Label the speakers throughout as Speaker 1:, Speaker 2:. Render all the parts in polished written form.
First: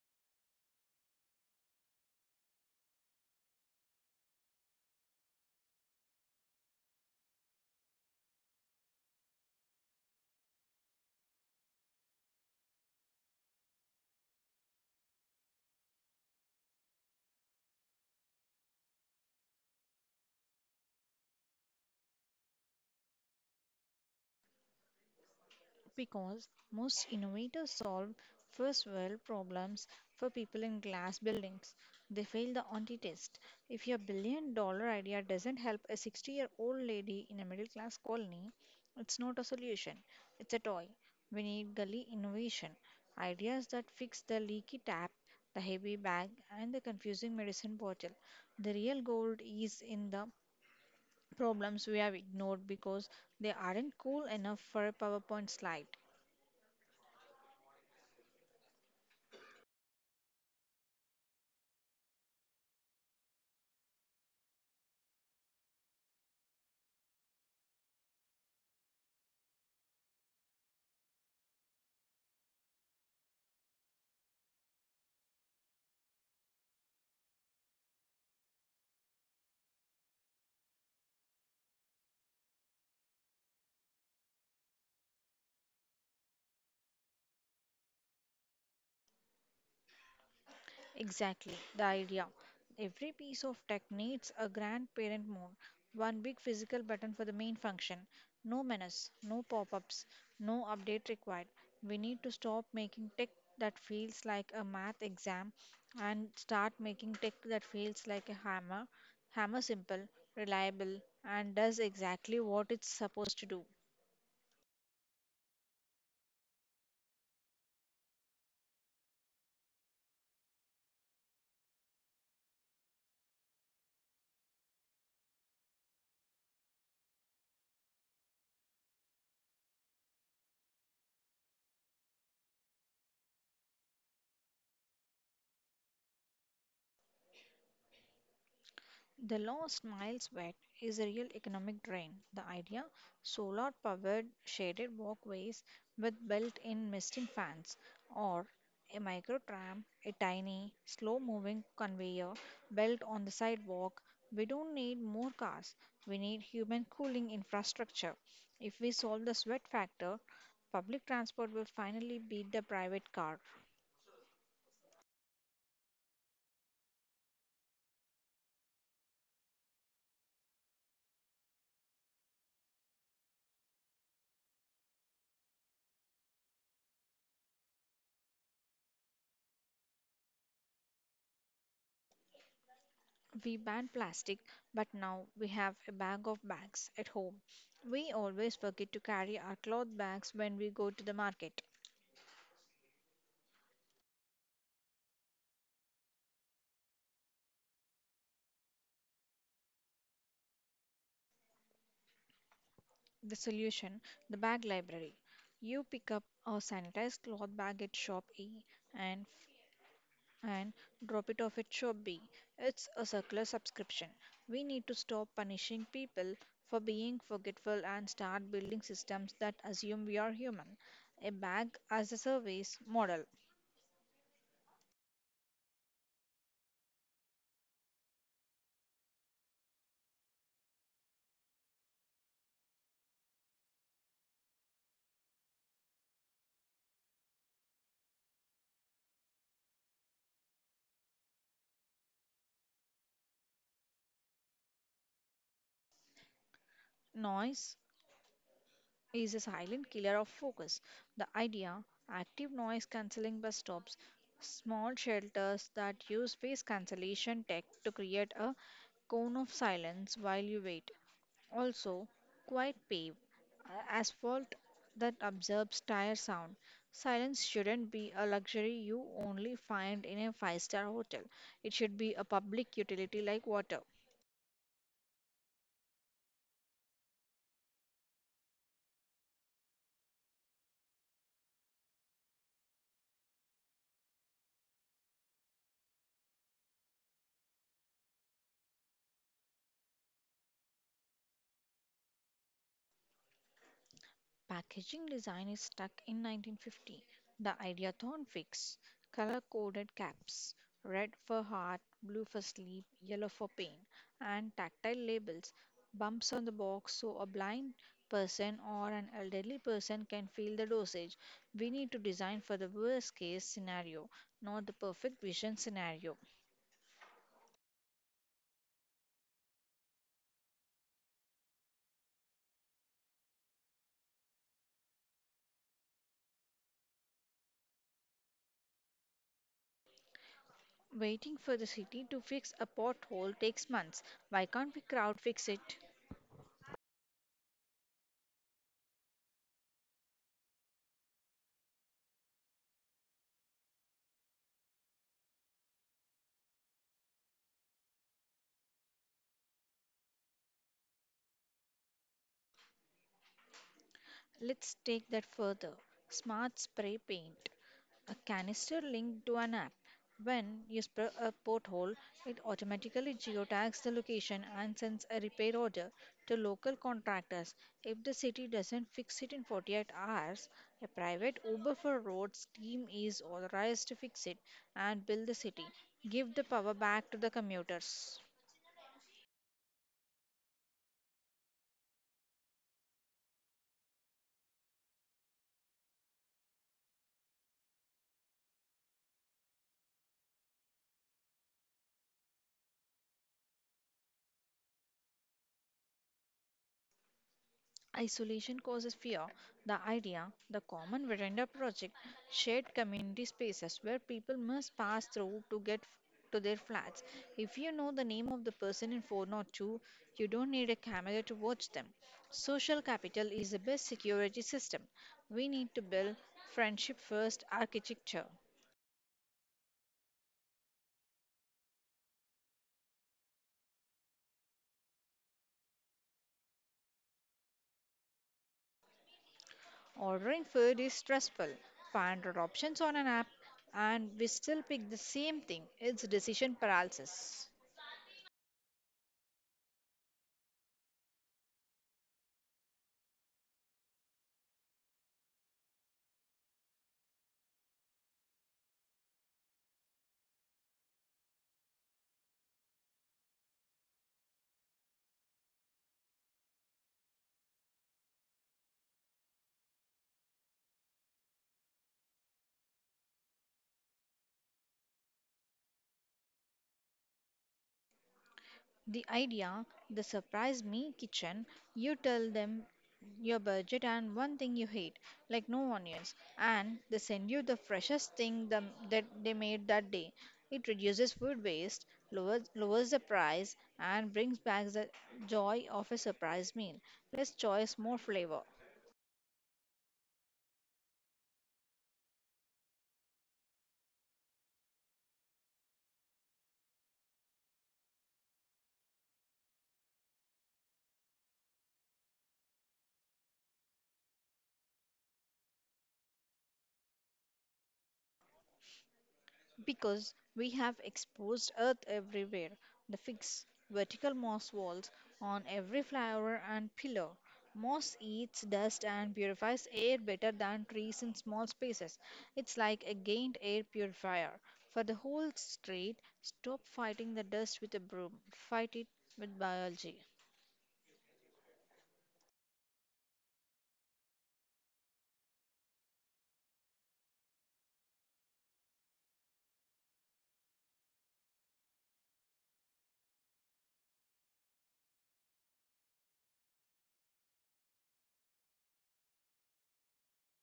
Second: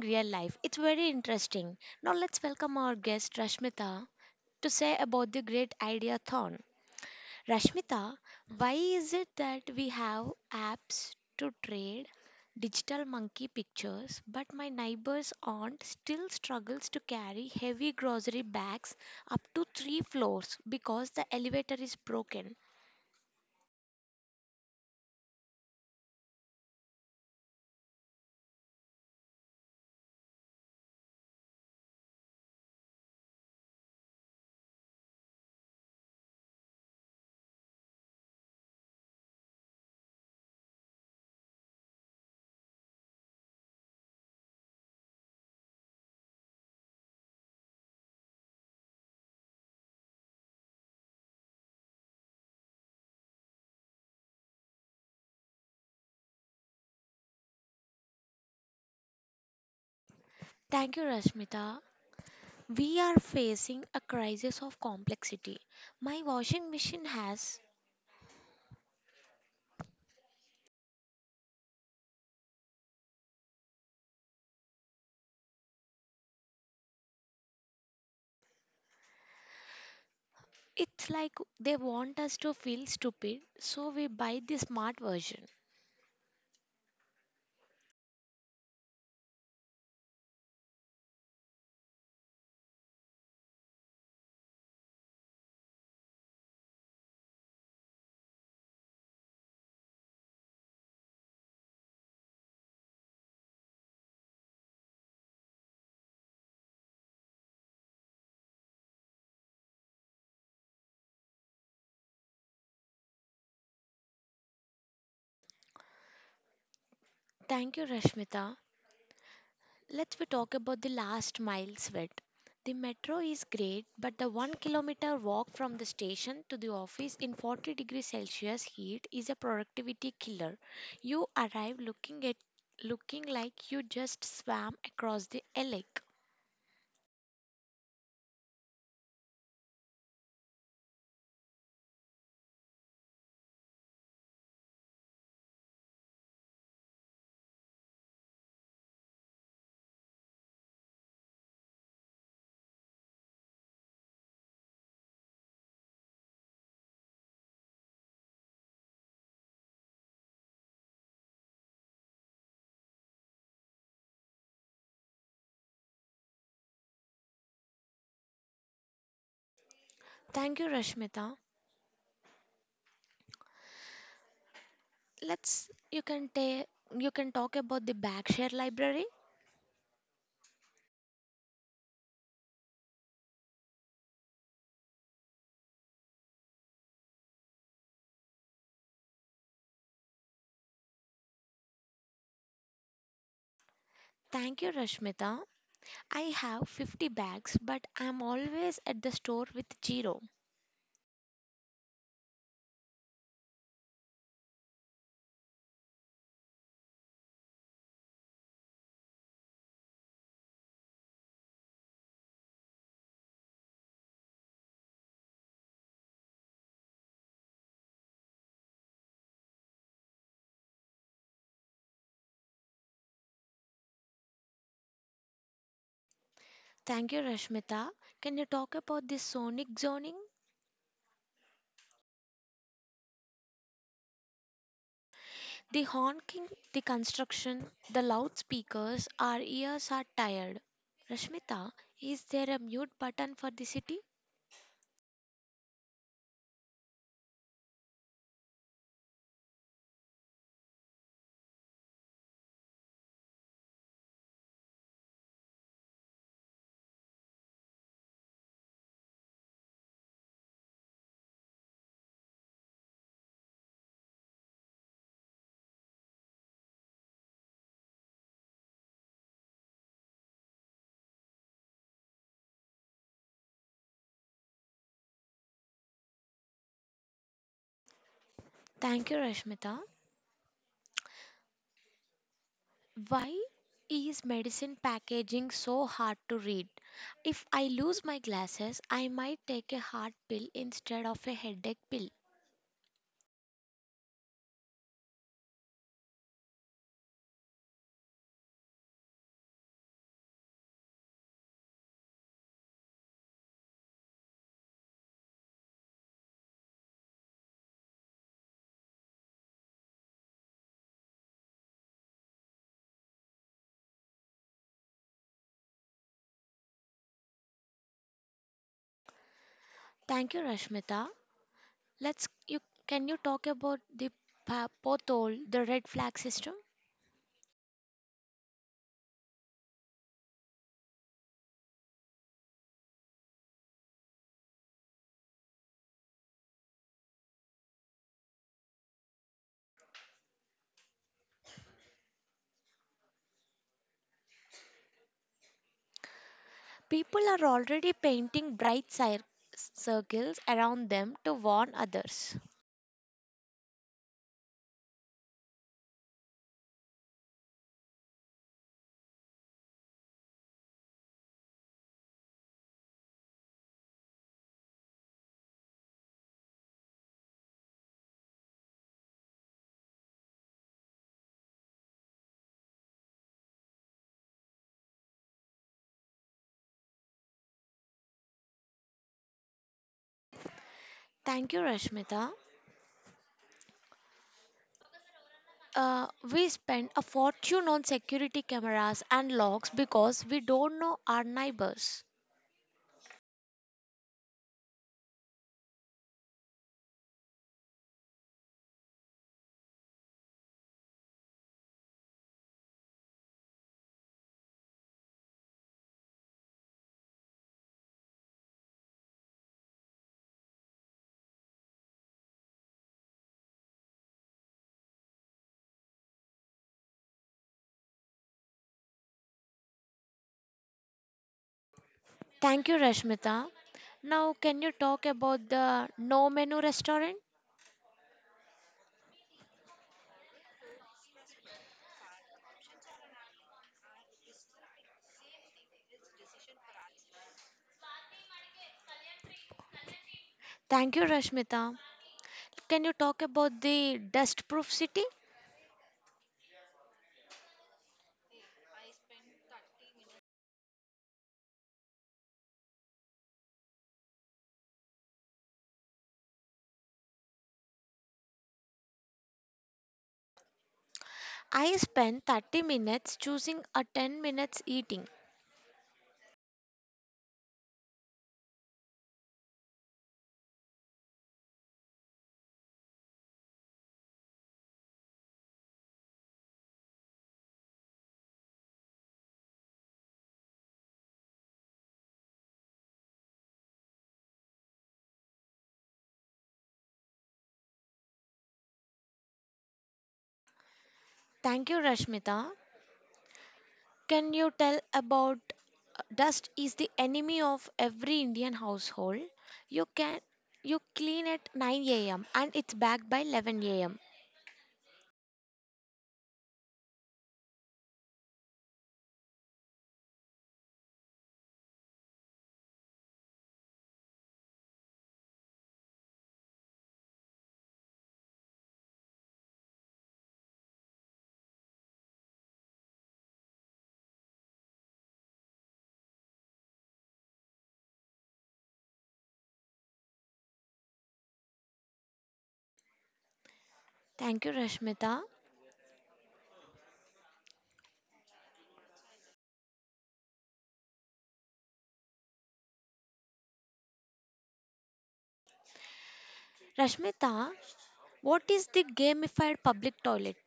Speaker 1: real life. It's very interesting. Now let's welcome our guest Rashmita to say about the great idea thorn. Rashmita, why is it that we have apps to trade digital monkey pictures but my neighbor's aunt still struggles to carry heavy grocery bags up to 3 floors because the elevator is broken?
Speaker 2: Because most innovators solve first world problems for people in glass buildings. They fail the anti test. If your $1 billion idea doesn't help a 60-year-old lady in a middle class colony, it's not a solution, it's a toy. We need gully innovation ideas that fix the leaky tap, the heavy bag, and the confusing medicine bottle. The real gold is in the problems we have ignored because they aren't cool enough for a PowerPoint slide.
Speaker 1: Thank you, Rashmita. We are facing a crisis of complexity. My washing machine has. It's like they want us to feel stupid, so we buy the smart version.
Speaker 2: Exactly, the idea. Every piece of tech needs a grandparent mode, one big physical button for the main function. No menace, no pop ups, no update required. We need to stop making tech that feels like a math exam and start making tech that feels like a hammer. Hammer simple, reliable, and does exactly what it's supposed to do.
Speaker 1: Thank you, Rashmita. Let's we talk about the last mile sweat. The metro is great, but the 1 kilometer walk from the station to the office in 40 degrees Celsius heat is a productivity killer. You arrive looking like you just swam across the lake.
Speaker 2: The lost miles wet is a real economic drain. The idea, solar powered shaded walkways with built in misting fans, or a micro tram, a tiny, slow moving conveyor belt on the sidewalk. We don't need more cars, we need human cooling infrastructure. If we solve the sweat factor, public transport will finally beat the private car.
Speaker 1: Thank you, Rashmita. Let's you can take you can talk about the bag share library.
Speaker 2: We ban plastic, but now we have a bag of bags at home. We always forget to carry our cloth bags when we go to the market.
Speaker 1: Thank you, Rashmita. I have 50 bags, but I'm always at the store with zero.
Speaker 2: The solution, the bag library. You pick up a sanitized cloth bag at shop A and and drop it off at shop B. It's a circular subscription. We need to stop punishing people for being forgetful and start building systems that assume we are human. A bag as a service model.
Speaker 1: Thank you, Rashmita. Can you talk about the sonic zoning? The honking, the construction, the loudspeakers, our ears are tired. Rashmita, is there a mute button for the city?
Speaker 2: Noise is a silent killer of focus. The idea, active noise cancelling bus stops, small shelters that use face cancellation tech to create a cone of silence while you wait. Also, quiet pave, asphalt that absorbs tire sound. Silence shouldn't be a luxury you only find in a five-star hotel. It should be a public utility like water.
Speaker 1: Thank you, Rashmita. Why is medicine packaging so hard to read? If I lose my glasses, I might take a heart pill instead of a headache pill.
Speaker 2: Packaging design is stuck in 1950. The Ideathon fix, color coded caps, red for heart, blue for sleep, yellow for pain, and tactile labels, bumps on the box so a blind person or an elderly person can feel the dosage. We need to design for the worst case scenario, not the perfect vision scenario.
Speaker 1: Thank you, Rashmita. Let's you can you talk about the pothole, the red flag system?
Speaker 2: Waiting for the city to fix a pothole takes months. Why can't we crowd fix it?
Speaker 1: People are already painting bright circles around them to warn others.
Speaker 2: Let's take that further. Smart spray paint. A canister linked to an app. When you spray a pothole, it automatically geotags the location and sends a repair order to local contractors. If the city doesn't fix it in 48 hours, a private Uber for roads team is authorized to fix it and bill the city. Give the power back to the commuters.
Speaker 1: Thank you, Rashmita. Uh, we spend a fortune on security cameras and locks because we don't know our neighbors.
Speaker 2: Isolation causes fear. The idea, the common veranda project, shared community spaces where people must pass through to get to their flats. If you know the name of the person in 402, you don't need a camera to watch them. Social capital is the best security system. We need to build friendship first architecture.
Speaker 1: Thank you, Rashmita. Now, can you talk about the no menu restaurant?
Speaker 2: Ordering food is stressful. 500 options on an app, and we still pick the same thing. It's decision paralysis.
Speaker 1: Thank you, Rashmita. Can you talk about the dust proof city? I spent 30 minutes choosing a 10 minutes eating.
Speaker 2: The idea, the surprise me kitchen, you tell them your budget and one thing you hate, like no onions, and they send you the freshest that they made that day. It reduces food waste, lowers the price, and brings back the joy of a surprise meal. Less choice, more flavor.
Speaker 1: Thank you, Rashmita. Can you tell about dust is the enemy of every Indian household? You can you clean at 9 a.m. and it's back by 11 a.m.
Speaker 2: Because we have exposed earth everywhere, the fixed vertical moss walls on every flyover and pillar. Moss eats dust and purifies air better than trees in small spaces. It's like a gained air purifier. For the whole street, stop fighting the dust with a broom. Fight it with biology.
Speaker 1: Thank you, Rashmita. Rashmita, what is the gamified public toilet?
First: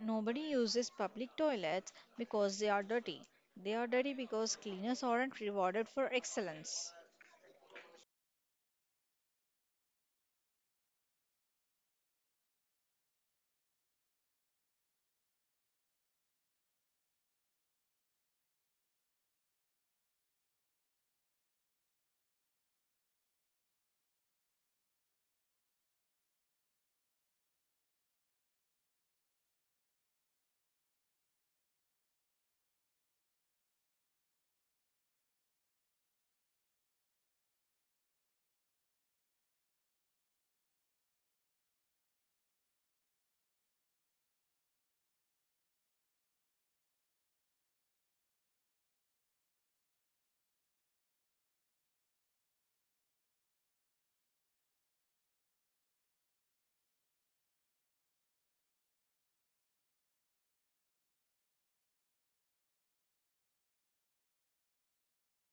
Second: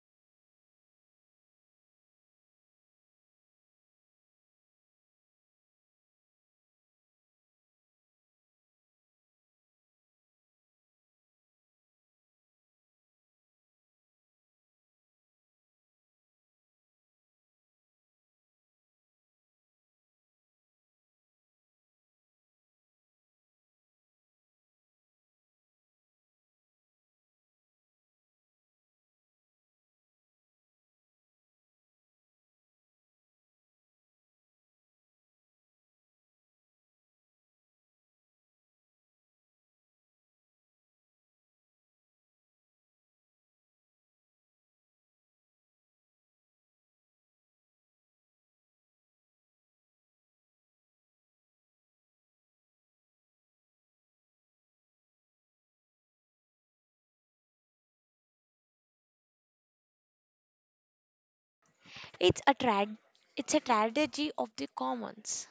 Speaker 2: Nobody uses public toilets because they are dirty. They are dirty because cleaners aren't rewarded for excellence.
Speaker 1: It's a trad it's a tragedy of the commons.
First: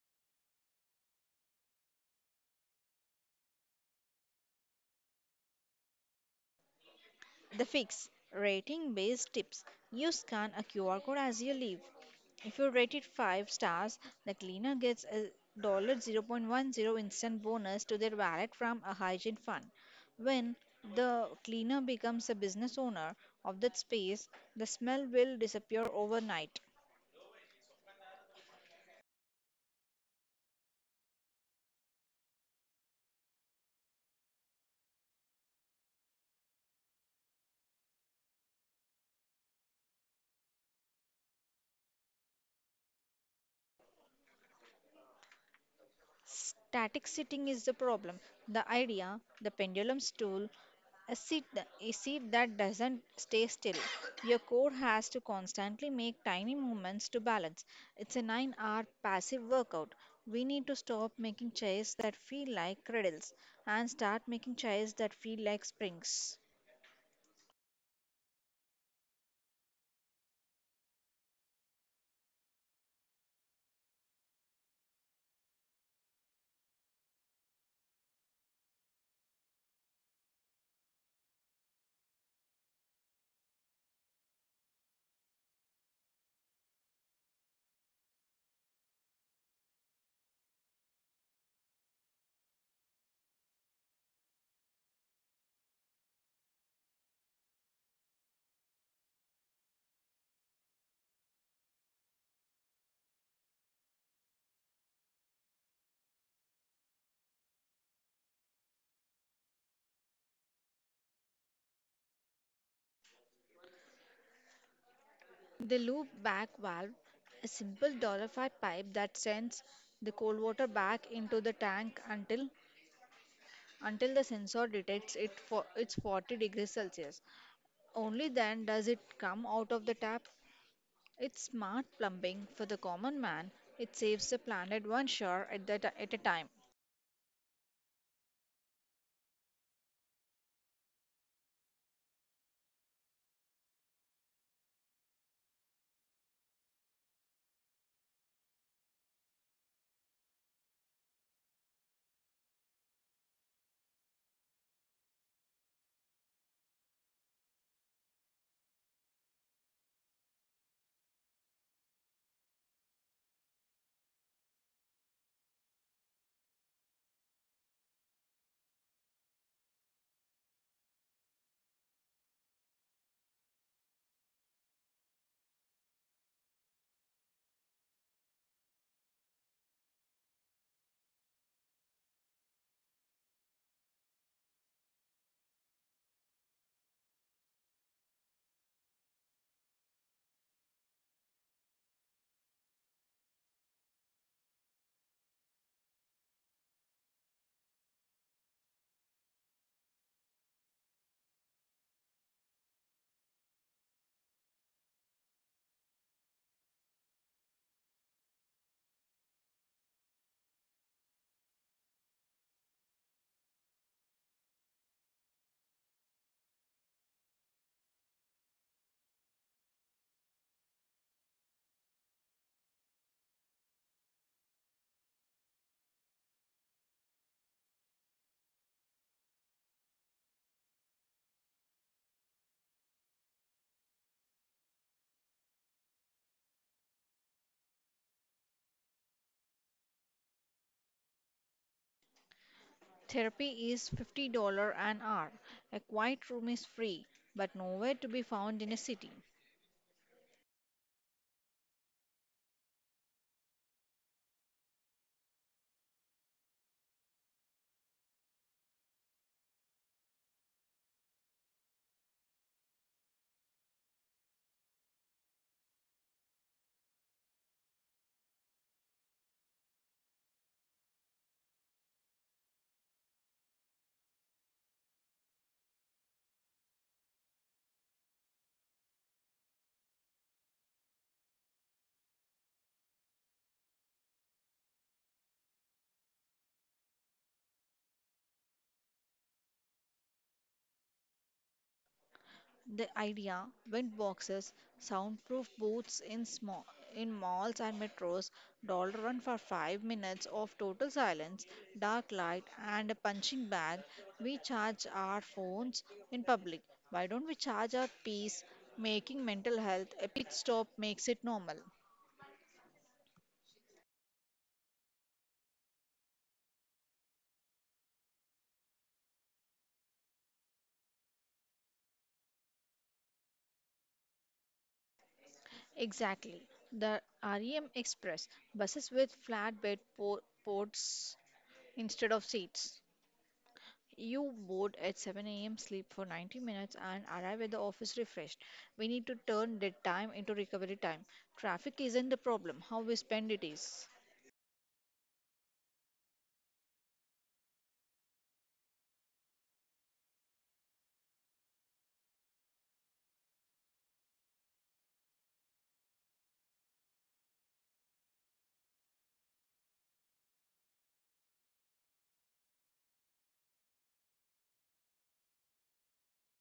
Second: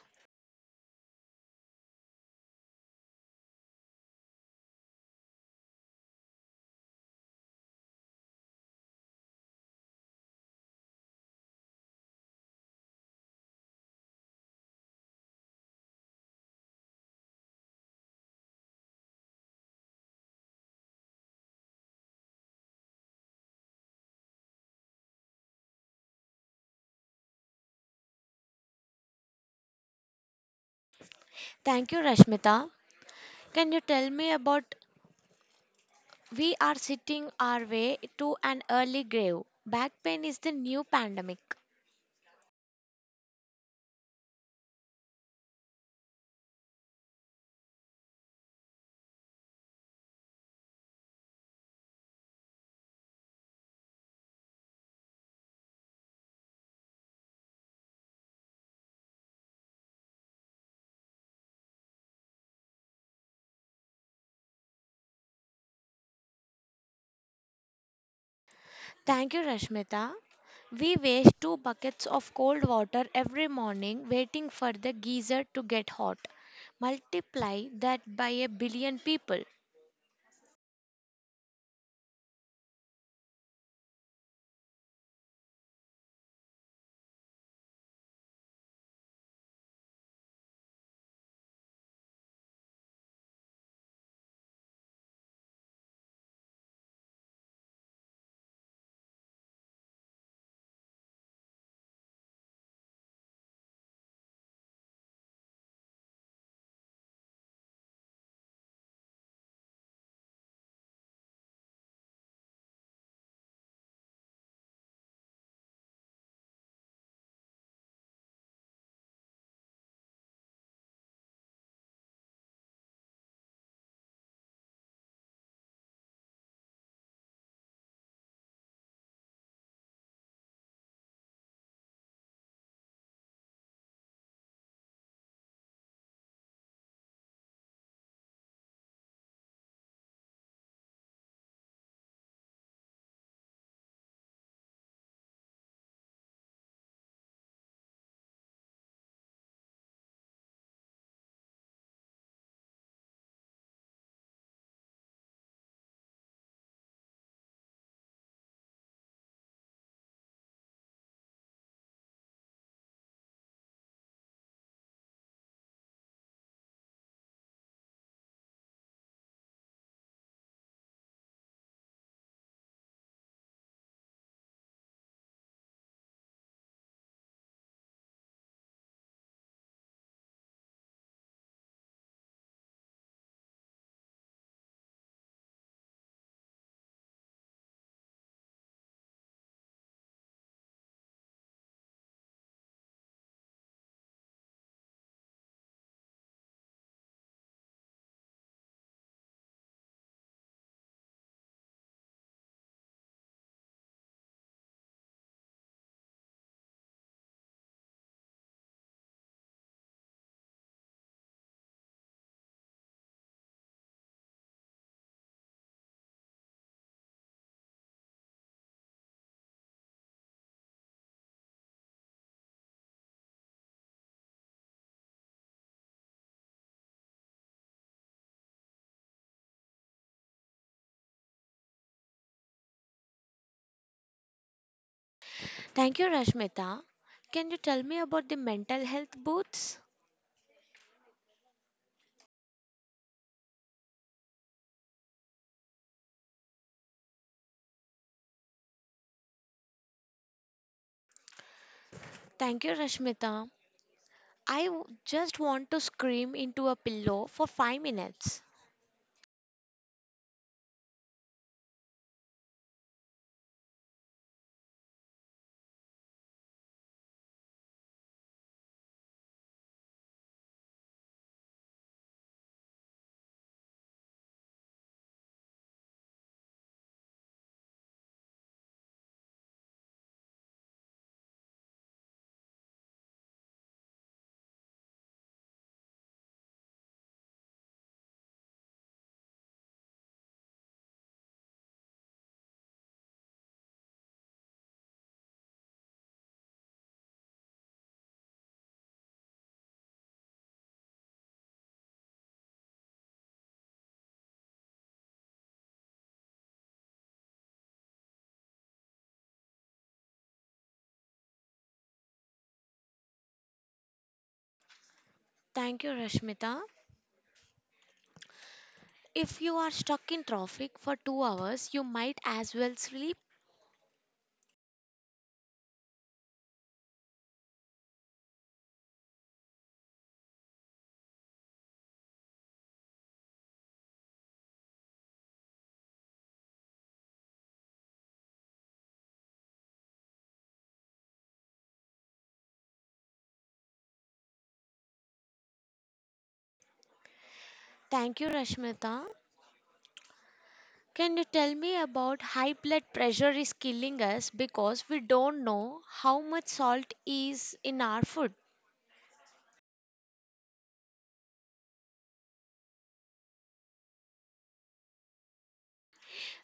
Speaker 2: The fix, rating based tips. You scan a QR code as you leave. If you rate it 5 stars, the cleaner gets a $0.10 instant bonus to their wallet from a hygiene fund. When the cleaner becomes a business owner of that space, the smell will disappear overnight.
Speaker 1: Thank you, Rashmita. Can you tell me about we are sitting our way to an early grave. Back pain is the new pandemic.
Speaker 2: Static sitting is the problem. The idea, the pendulum stool, a seat that doesn't stay still. Your core has to constantly make tiny movements to balance. It's a 9-hour passive workout. We need to stop making chairs that feel like cradles and start making chairs that feel like springs.
Speaker 1: Thank you, Rashmita. We waste two buckets of cold water every morning waiting for the geyser to get hot. Multiply that by a billion people.
Speaker 2: The loop back valve, a simple dollar five pipe that sends the cold water back into the tank until the sensor detects it for it's 40 degrees Celsius. Only then does it come out of the tap. It's smart plumbing for the common man. It saves the planet one shower at a time.
Speaker 1: Thank you, Rashmita. Can you tell me about the mental health booths?
Speaker 2: Therapy is $50 an hour. A quiet room is free, but nowhere to be found in a city.
Speaker 1: Thank you, Rashmita. I just want to scream into a pillow for 5 minutes.
Speaker 2: The idea, wind boxes, soundproof booths in malls and metros, dollar run for 5 minutes of total silence, dark light, and a punching bag. We charge our phones in public. Why don't we charge our peace? Making mental health a pit stop makes it normal.
Speaker 1: Thank you, Rashmita. If you are stuck in traffic for 2 hours, you might as well sleep.
Speaker 2: Exactly. The REM Express buses with flatbed ports instead of seats. You board at 7 a.m., sleep for 90 minutes, and arrive at the office refreshed. We need to turn that time into recovery time. Traffic isn't the problem, how we spend it is.
Speaker 1: Thank you, Rashmita. Can you tell me about high blood pressure is killing us because we don't know how much salt is in our food?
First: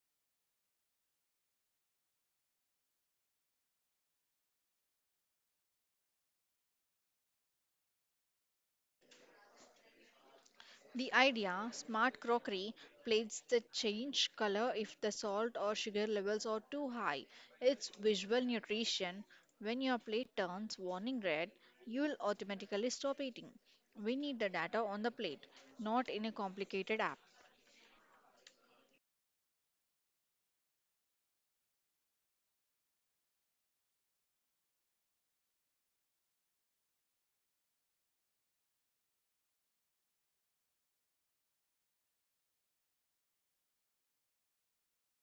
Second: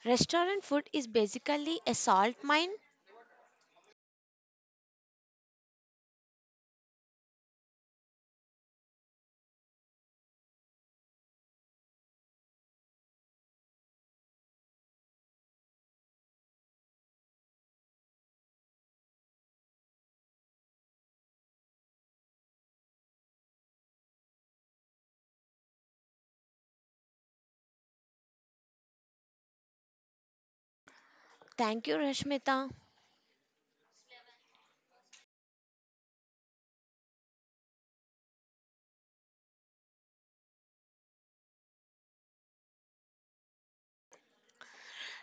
Speaker 1: Restaurant food is basically a salt mine.
Speaker 2: The idea, smart crockery plates that change color if the salt or sugar levels are too high. It's visual nutrition. When your plate turns warning red, you'll automatically stop eating. We need the data on the plate, not in a complicated app.
Speaker 1: Thank you, Rashmita.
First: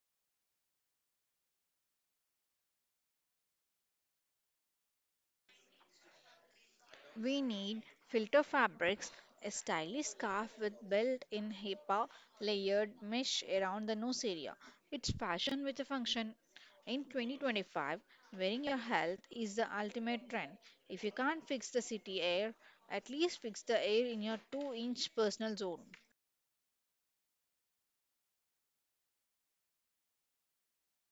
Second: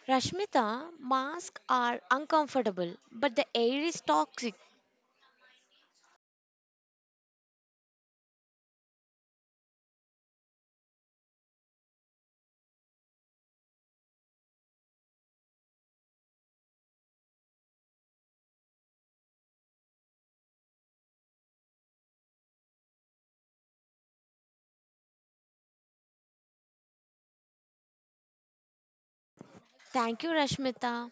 Speaker 1: Rashmita, masks are uncomfortable, but the air is toxic.
Speaker 2: We need filter fabrics, a stylish scarf with built-in HEPA layered mesh around the nose area. It's fashion with a function. In 2025, wearing your health is the ultimate trend. If you can't fix the city air, at least fix the air in your 2-inch personal zone.
Speaker 1: Thank you, Rashmita.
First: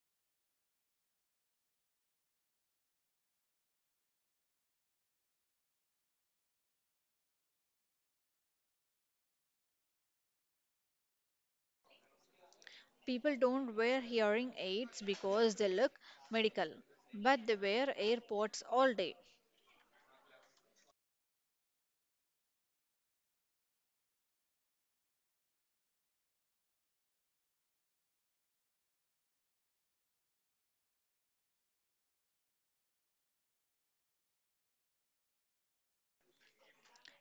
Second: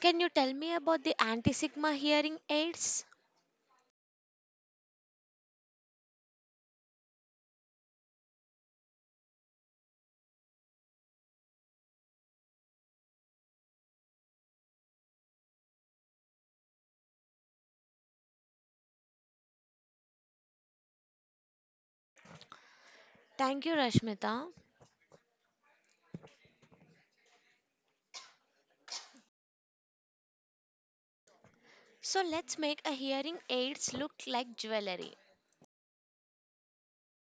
Speaker 1: Can you tell me about the anti sigma hearing aids?
Speaker 2: People don't wear hearing aids because they look medical, but they wear AirPods all day.
Speaker 1: Thank you, Rashmita. So, let's make a hearing aids look like jewelry.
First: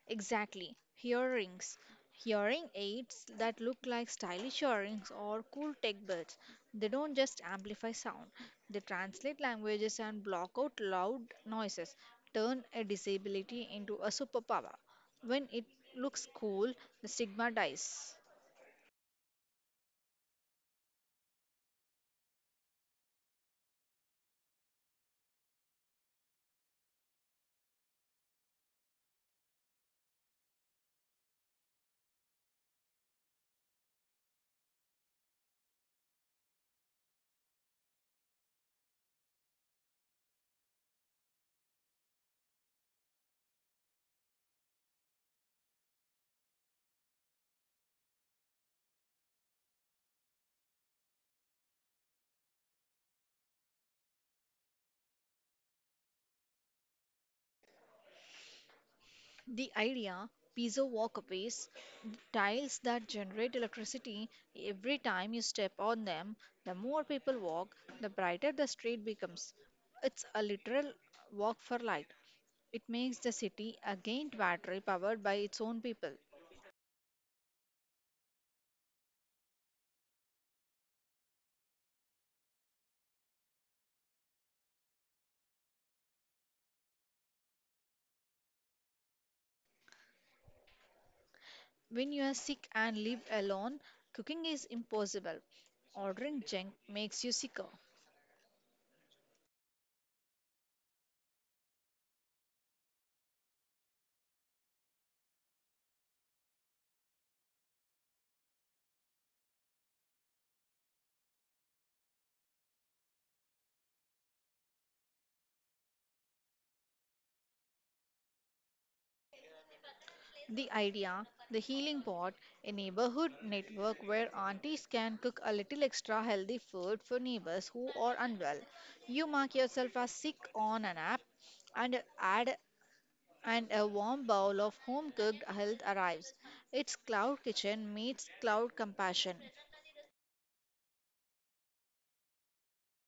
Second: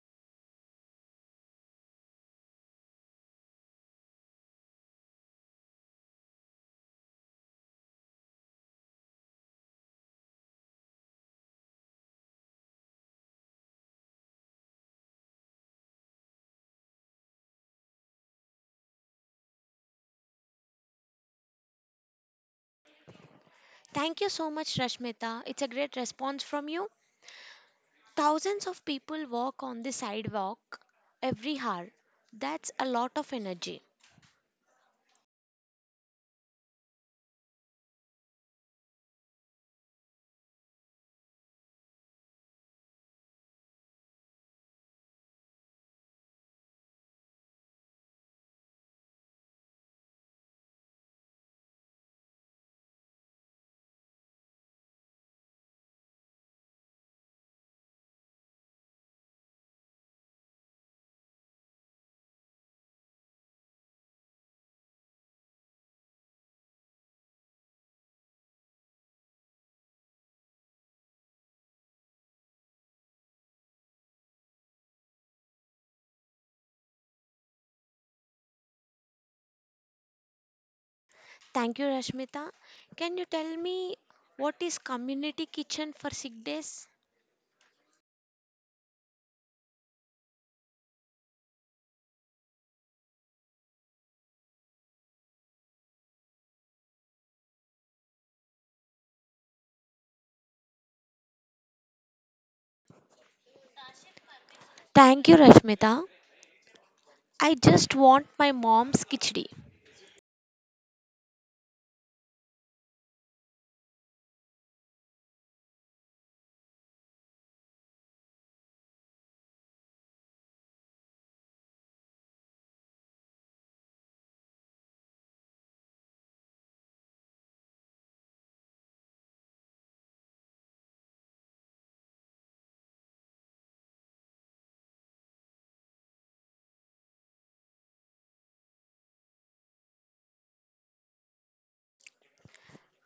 Speaker 2: Exactly. Hearing aids that look like stylish earrings or cool tech buds. They don't just amplify sound, they translate languages and block out loud noises, turn a disability into a superpower. When it looks cool, the stigma dies.
Speaker 1: Thank you so much, Rashmita. It's a great response from you. Thousands of people walk on the sidewalk every hour. That's a lot of energy.
Speaker 2: The idea, piezo walkways, tiles that generate electricity every time you step on them. The more people walk, the brighter the street becomes. It's a literal walk for light. It makes the city a giant battery powered by its own people.
Speaker 1: Thank you, Rashmita. Can you tell me what is community kitchen for sick days?
Speaker 2: When you are sick and live alone, cooking is impossible. Ordering junk makes you sicker.
Speaker 1: Thank you, Rashmita. I just want my mom's khichdi.
Speaker 2: The idea, the healing pot, a neighborhood network where aunties can cook a little extra healthy food for neighbors who are unwell. You mark yourself as sick on an app and add and a warm bowl of home cooked health arrives. It's cloud kitchen meets cloud compassion.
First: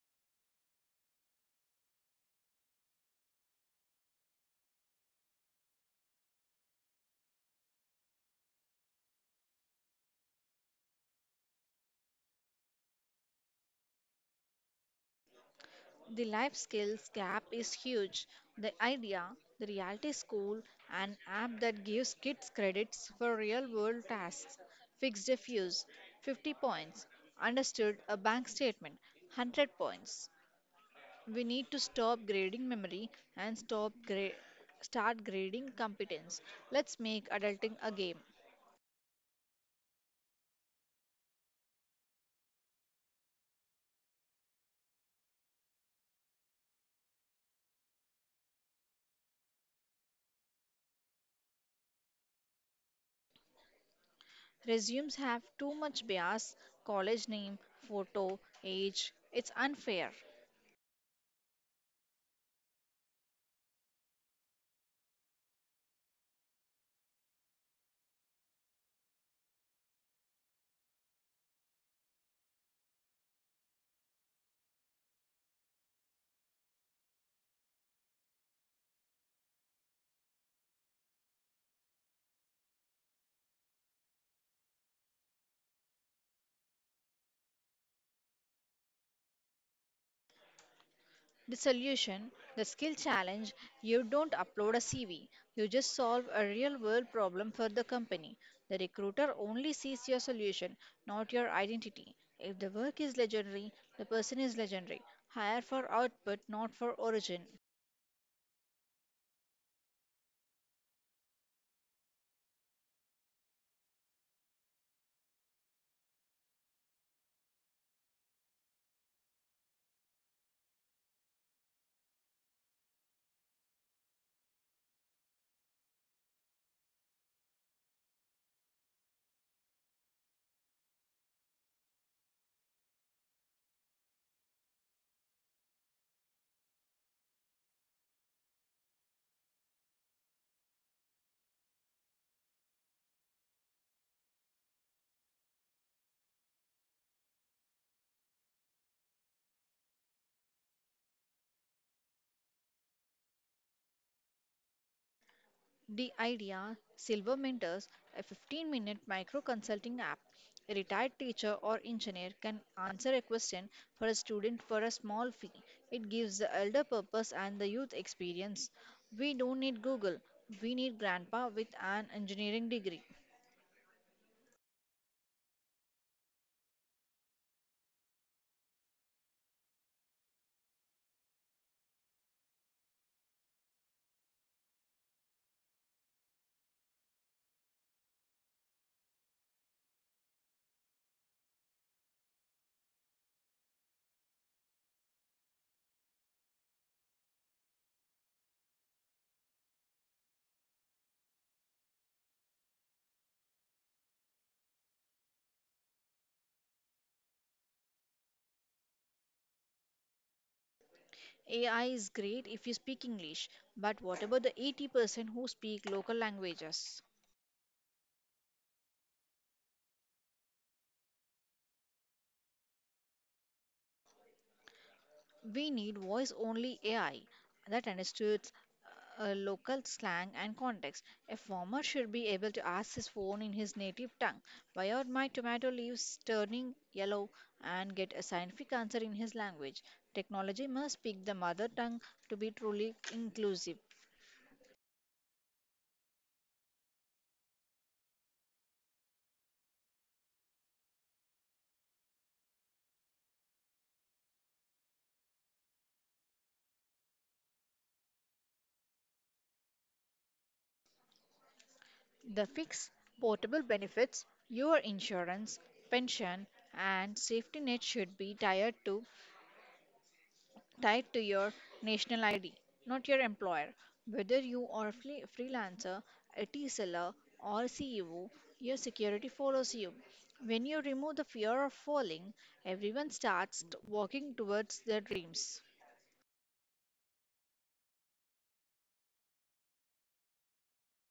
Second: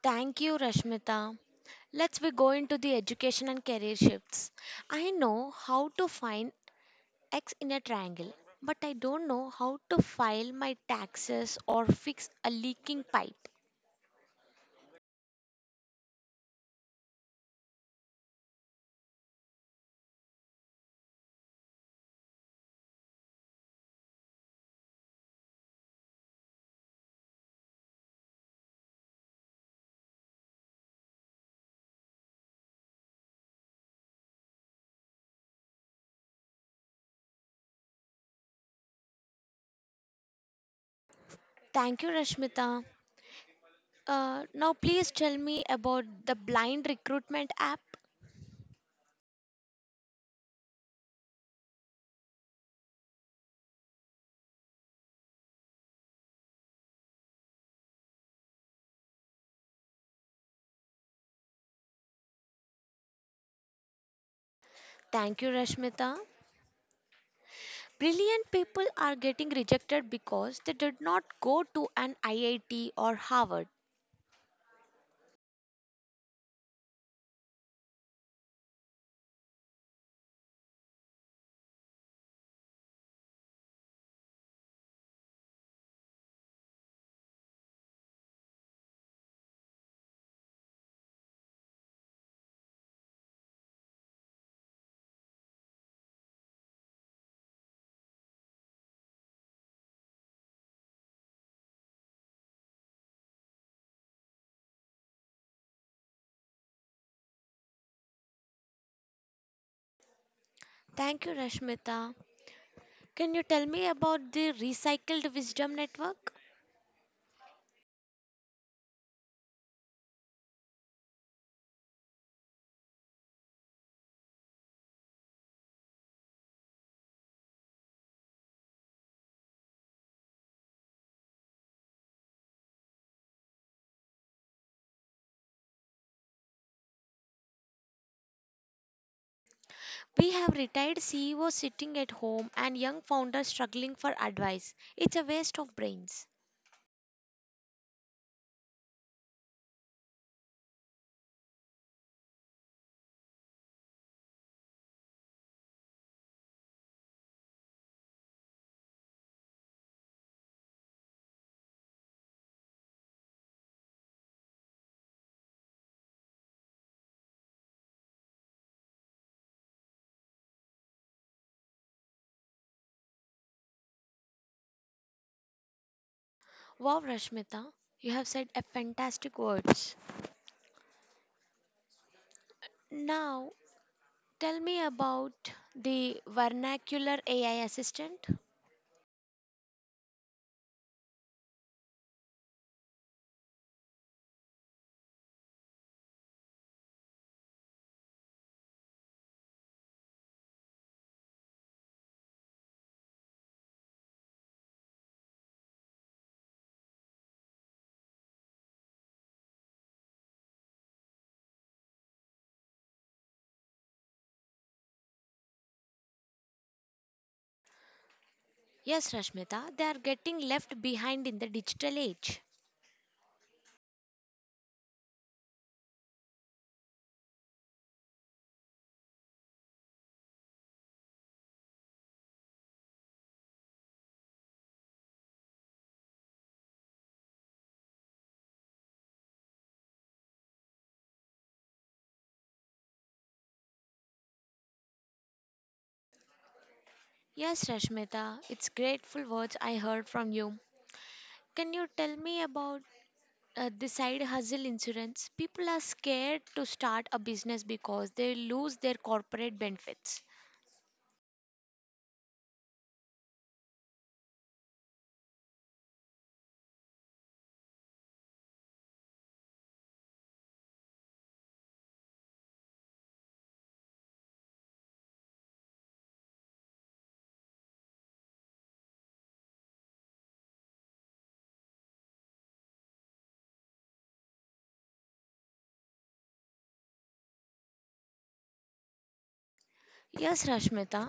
Speaker 1: Thank you, Rashmita. Let's we go into the education and career shifts. I know how to find x in a triangle, but I don't know how to file my taxes or fix a leaking pipe.
Speaker 2: The life skills gap is huge. The idea, the reality school, an app that gives kids credits for real world tasks, fixed a fuse, 50 points, understood a bank statement, 100 points. We need to stop grading memory and start grading competence. Let's make adulting a game.
Speaker 1: Thank you, Rashmita. Now please tell me about the blind recruitment app.
Speaker 2: Resumes have too much bias, college name, photo, age. It's unfair.
Speaker 1: Thank you, Rashmita. Brilliant people are getting rejected because they did not go to an IIT or Harvard.
Speaker 2: The solution, the skill challenge, you don't upload a CV. You just solve a real world problem for the company. The recruiter only sees your solution, not your identity. If the work is legendary, the person is legendary. Hire for output, not for origin.
Speaker 1: Thank you, Rashmita. Can you tell me about the Recycled Wisdom Network? We have retired CEOs sitting at home and young founders struggling for advice. It's a waste of brains.
Speaker 2: The idea, Silver Mentors, a 15-minute micro consulting app. A retired teacher or engineer can answer a question for a student for a small fee. It gives the elder purpose and the youth experience. We don't need Google, we need grandpa with an engineering degree.
Speaker 1: Wow, Rashmita, you have said a fantastic words. Now, tell me about the vernacular AI assistant.
Speaker 2: AI is great if you speak English, but what about the 80% who speak local languages?
Speaker 1: Yes, Rashmita, they are getting left behind in the digital age.
Speaker 2: We need voice only AI that understands local slang and context. A farmer should be able to ask his phone in his native tongue, why are my tomato leaves turning yellow, and get a scientific answer in his language. Technology must speak the mother tongue to be truly inclusive.
Speaker 1: Yes, Rashmita, it's grateful words I heard from you. Can you tell me about the side hustle insurance people are scared to start a business because they lose their corporate benefits.
Speaker 2: The fix, portable benefits, your insurance, pension, and safety net should be tied to your national ID, not your employer. Whether you are a freelancer, IT seller, or CEO, your security follows you. When you remove the fear of falling, everyone walking towards their dreams.
Speaker 1: Yes, Rashmita.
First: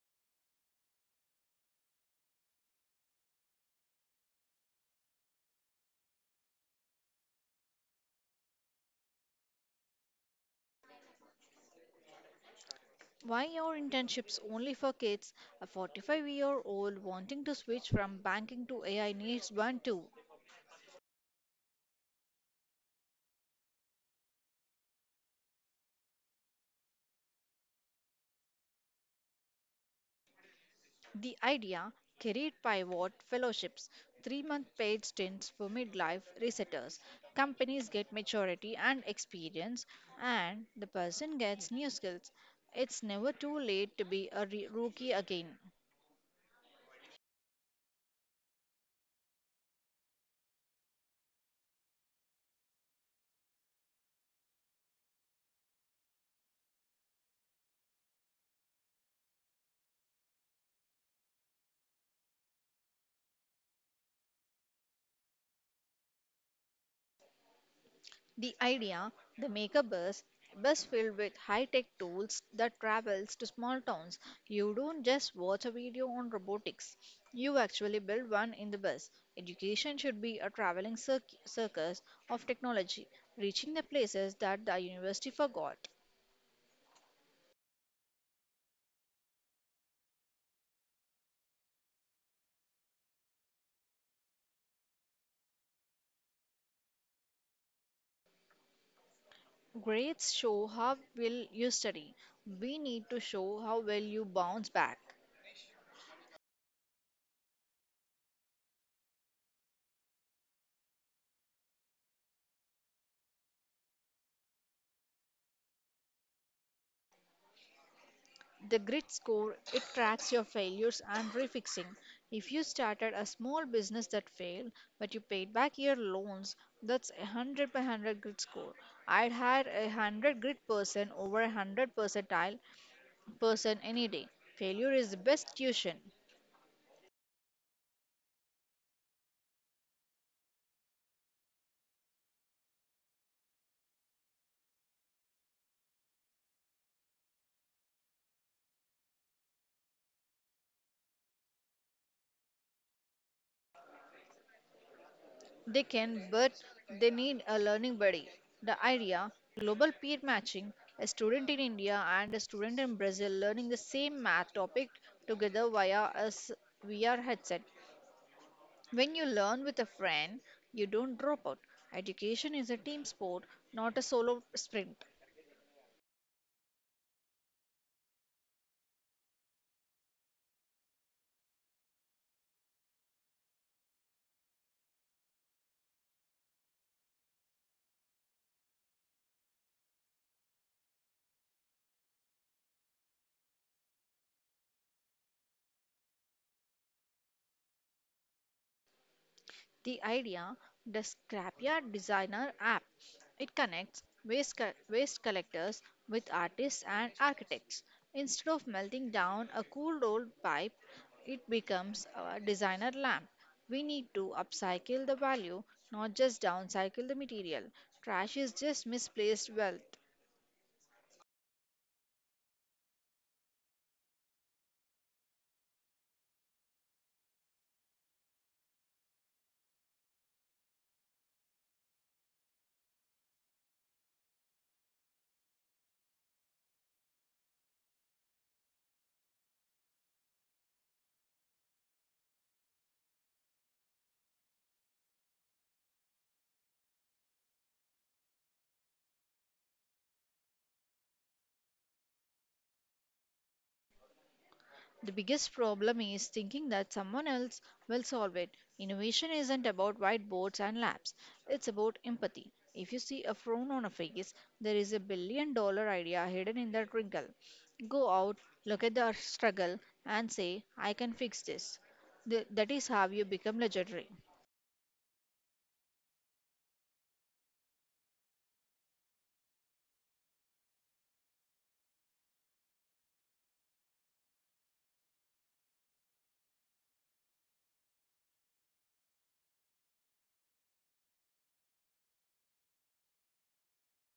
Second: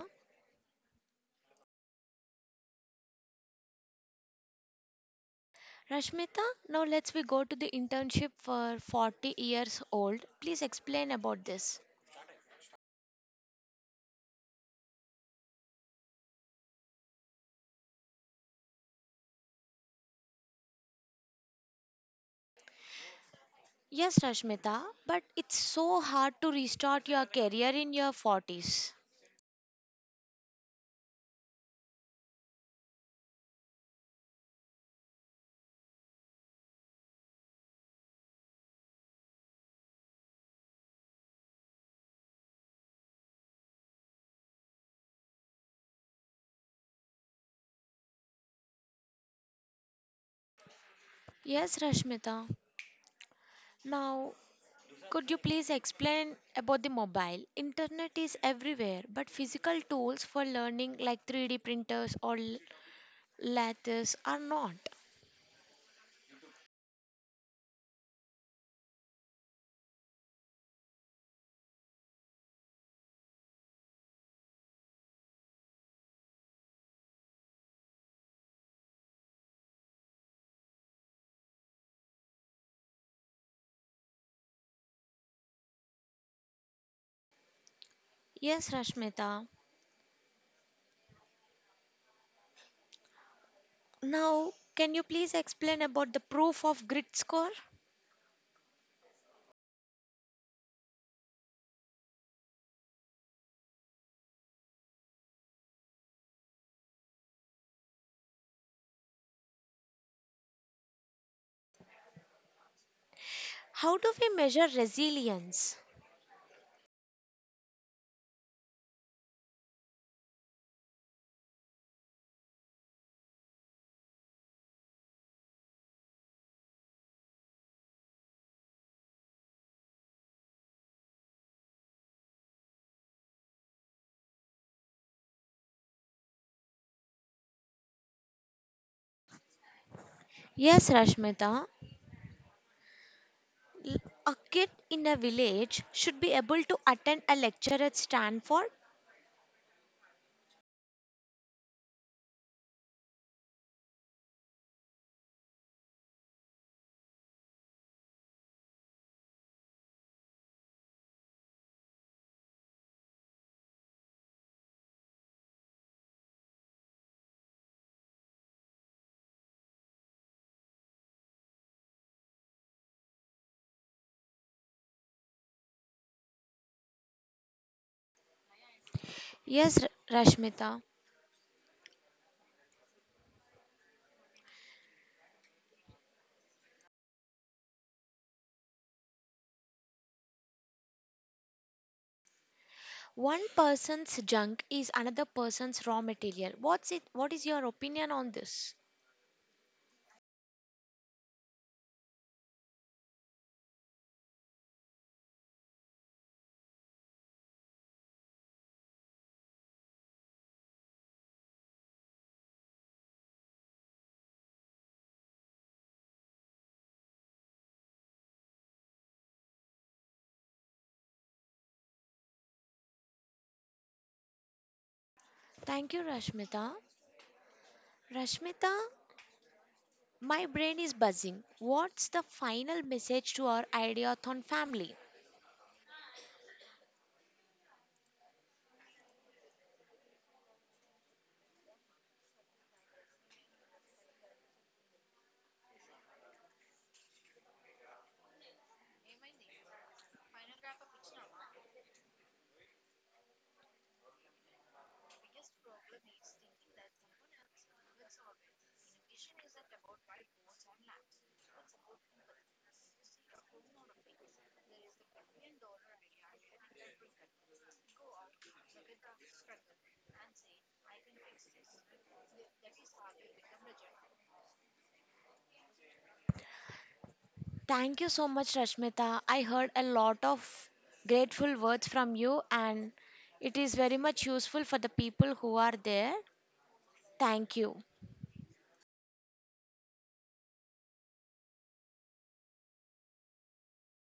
Speaker 1: Rashmita, now let's we go to the internship for 40 years old. Please explain about this.
Speaker 2: Why are internships only for kids? A 45-year-old wanting to switch from banking to AI needs one too.
Speaker 1: Yes, Rashmita, but it's so hard to restart your career in your 40s.
Speaker 2: The idea, career pivot fellowships, 3 month paid stints for midlife resetters. Companies get maturity and experience, and the person gets new skills. It's never too late to be a rookie again.
Speaker 1: Yes, Rashmita. Now, could you please explain about the mobile internet is everywhere but physical tools for learning like 3D printers or lattice are not.
Speaker 2: The idea, the mega bus, a bus filled with high-tech tools that travels to small towns. You don't just watch a video on robotics. You actually build one in the bus. Education should be a traveling circus of technology, reaching the places that the university forgot.
Speaker 1: Yes, Rashmita. Now, can you please explain about the proof of grit score?
Speaker 2: Grades show how well you study. We need to show how well you bounce back.
Speaker 1: How do we measure resilience?
Speaker 2: The grit score, it tracks your failures and refixing. If you started a small business that failed, but you paid back your loans, that's a 100 by 100 grit score. I'd hire a 100 grit person over a 100 percentile person any day. Failure is the best tuition.
Speaker 1: Yes, Rashmita. L- A kid in a village should be able to attend a lecture at Stanford.
Speaker 2: They can, but they need a learning buddy. The idea, global peer matching, a student in India and a student in Brazil learning the same math topic together via VR headset. When you learn with a friend, you don't drop out. Education is a team sport, not a solo sprint.
Speaker 1: Yes, Rashmita. One person's junk is another person's raw material. What's it? What is your opinion on this?
Speaker 2: The idea, the Scrapyard Designer app, it connects waste, waste collectors with artists and architects. Instead of melting down a cool old pipe, it becomes a designer lamp. We need to upcycle the value, not just downcycle the material. Trash is just misplaced wealth.
Speaker 1: Thank you, Rashmita. Rashmita, my brain is buzzing. What's the final message to our ideathon family?
Speaker 2: The biggest problem is thinking that someone else will solve it. Innovation isn't about whiteboards and labs, it's about empathy. If you see a frown on a face, there is a $1 billion idea hidden in that wrinkle. Go out, look at the struggle, and say, I can fix this. That is how you become legendary.
Speaker 1: Thank you so much, Rashmita. I heard a lot of grateful words from you, and it is very much useful for the people who are there. Thank you.